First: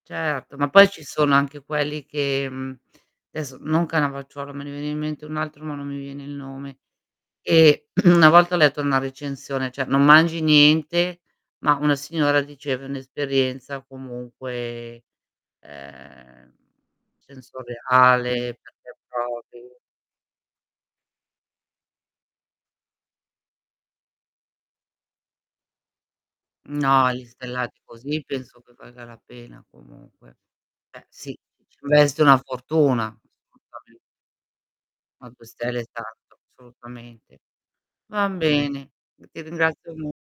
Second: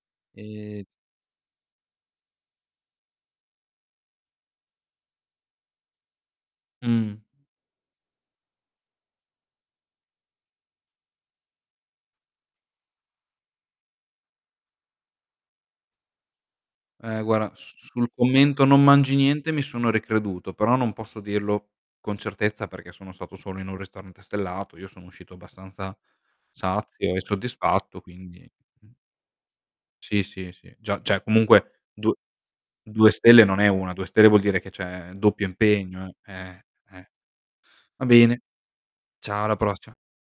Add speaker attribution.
Speaker 1: Certo, ma
Speaker 2: E
Speaker 1: poi ci sono anche quelli che, mhmm, adesso non Cannavacciuolo, me ne veniva in mente un altro ma non mi viene il nome,
Speaker 2: Mh.
Speaker 1: e una volta ho letto una recensione, cioè non mangi niente, ma una signora diceva:"È un'esperienza comunque, ehm,
Speaker 2: Eh guarda s sul
Speaker 1: sensoriale,
Speaker 2: commento "non
Speaker 1: perché
Speaker 2: mangi niente"
Speaker 1: provi"
Speaker 2: mi sono ricreduto, però non posso dirlo con certezza perché sono stato solo in 1 ristorante stellato, io sono uscito abbastanza
Speaker 1: No,
Speaker 2: sazio e
Speaker 1: li stellati
Speaker 2: soddisfatto
Speaker 1: così
Speaker 2: quindi,
Speaker 1: penso che
Speaker 2: mh
Speaker 1: valga la pena
Speaker 2: Sì,
Speaker 1: comunque.
Speaker 2: sì, sì, già
Speaker 1: Eh
Speaker 2: cioè
Speaker 1: sì,
Speaker 2: comunque due
Speaker 1: c'investe una fortuna
Speaker 2: 2 stelle non è 1,
Speaker 1: assolutamente.
Speaker 2: 2 stelle vuol dire che c'è
Speaker 1: Ma
Speaker 2: doppio
Speaker 1: 2 stelle è
Speaker 2: impegno,
Speaker 1: tanto,
Speaker 2: eh, eh.
Speaker 1: assolutamente.
Speaker 2: Va
Speaker 1: Va
Speaker 2: bene,
Speaker 1: bene. Io ti
Speaker 2: ciao alla prossima.
Speaker 1: ringrazio mo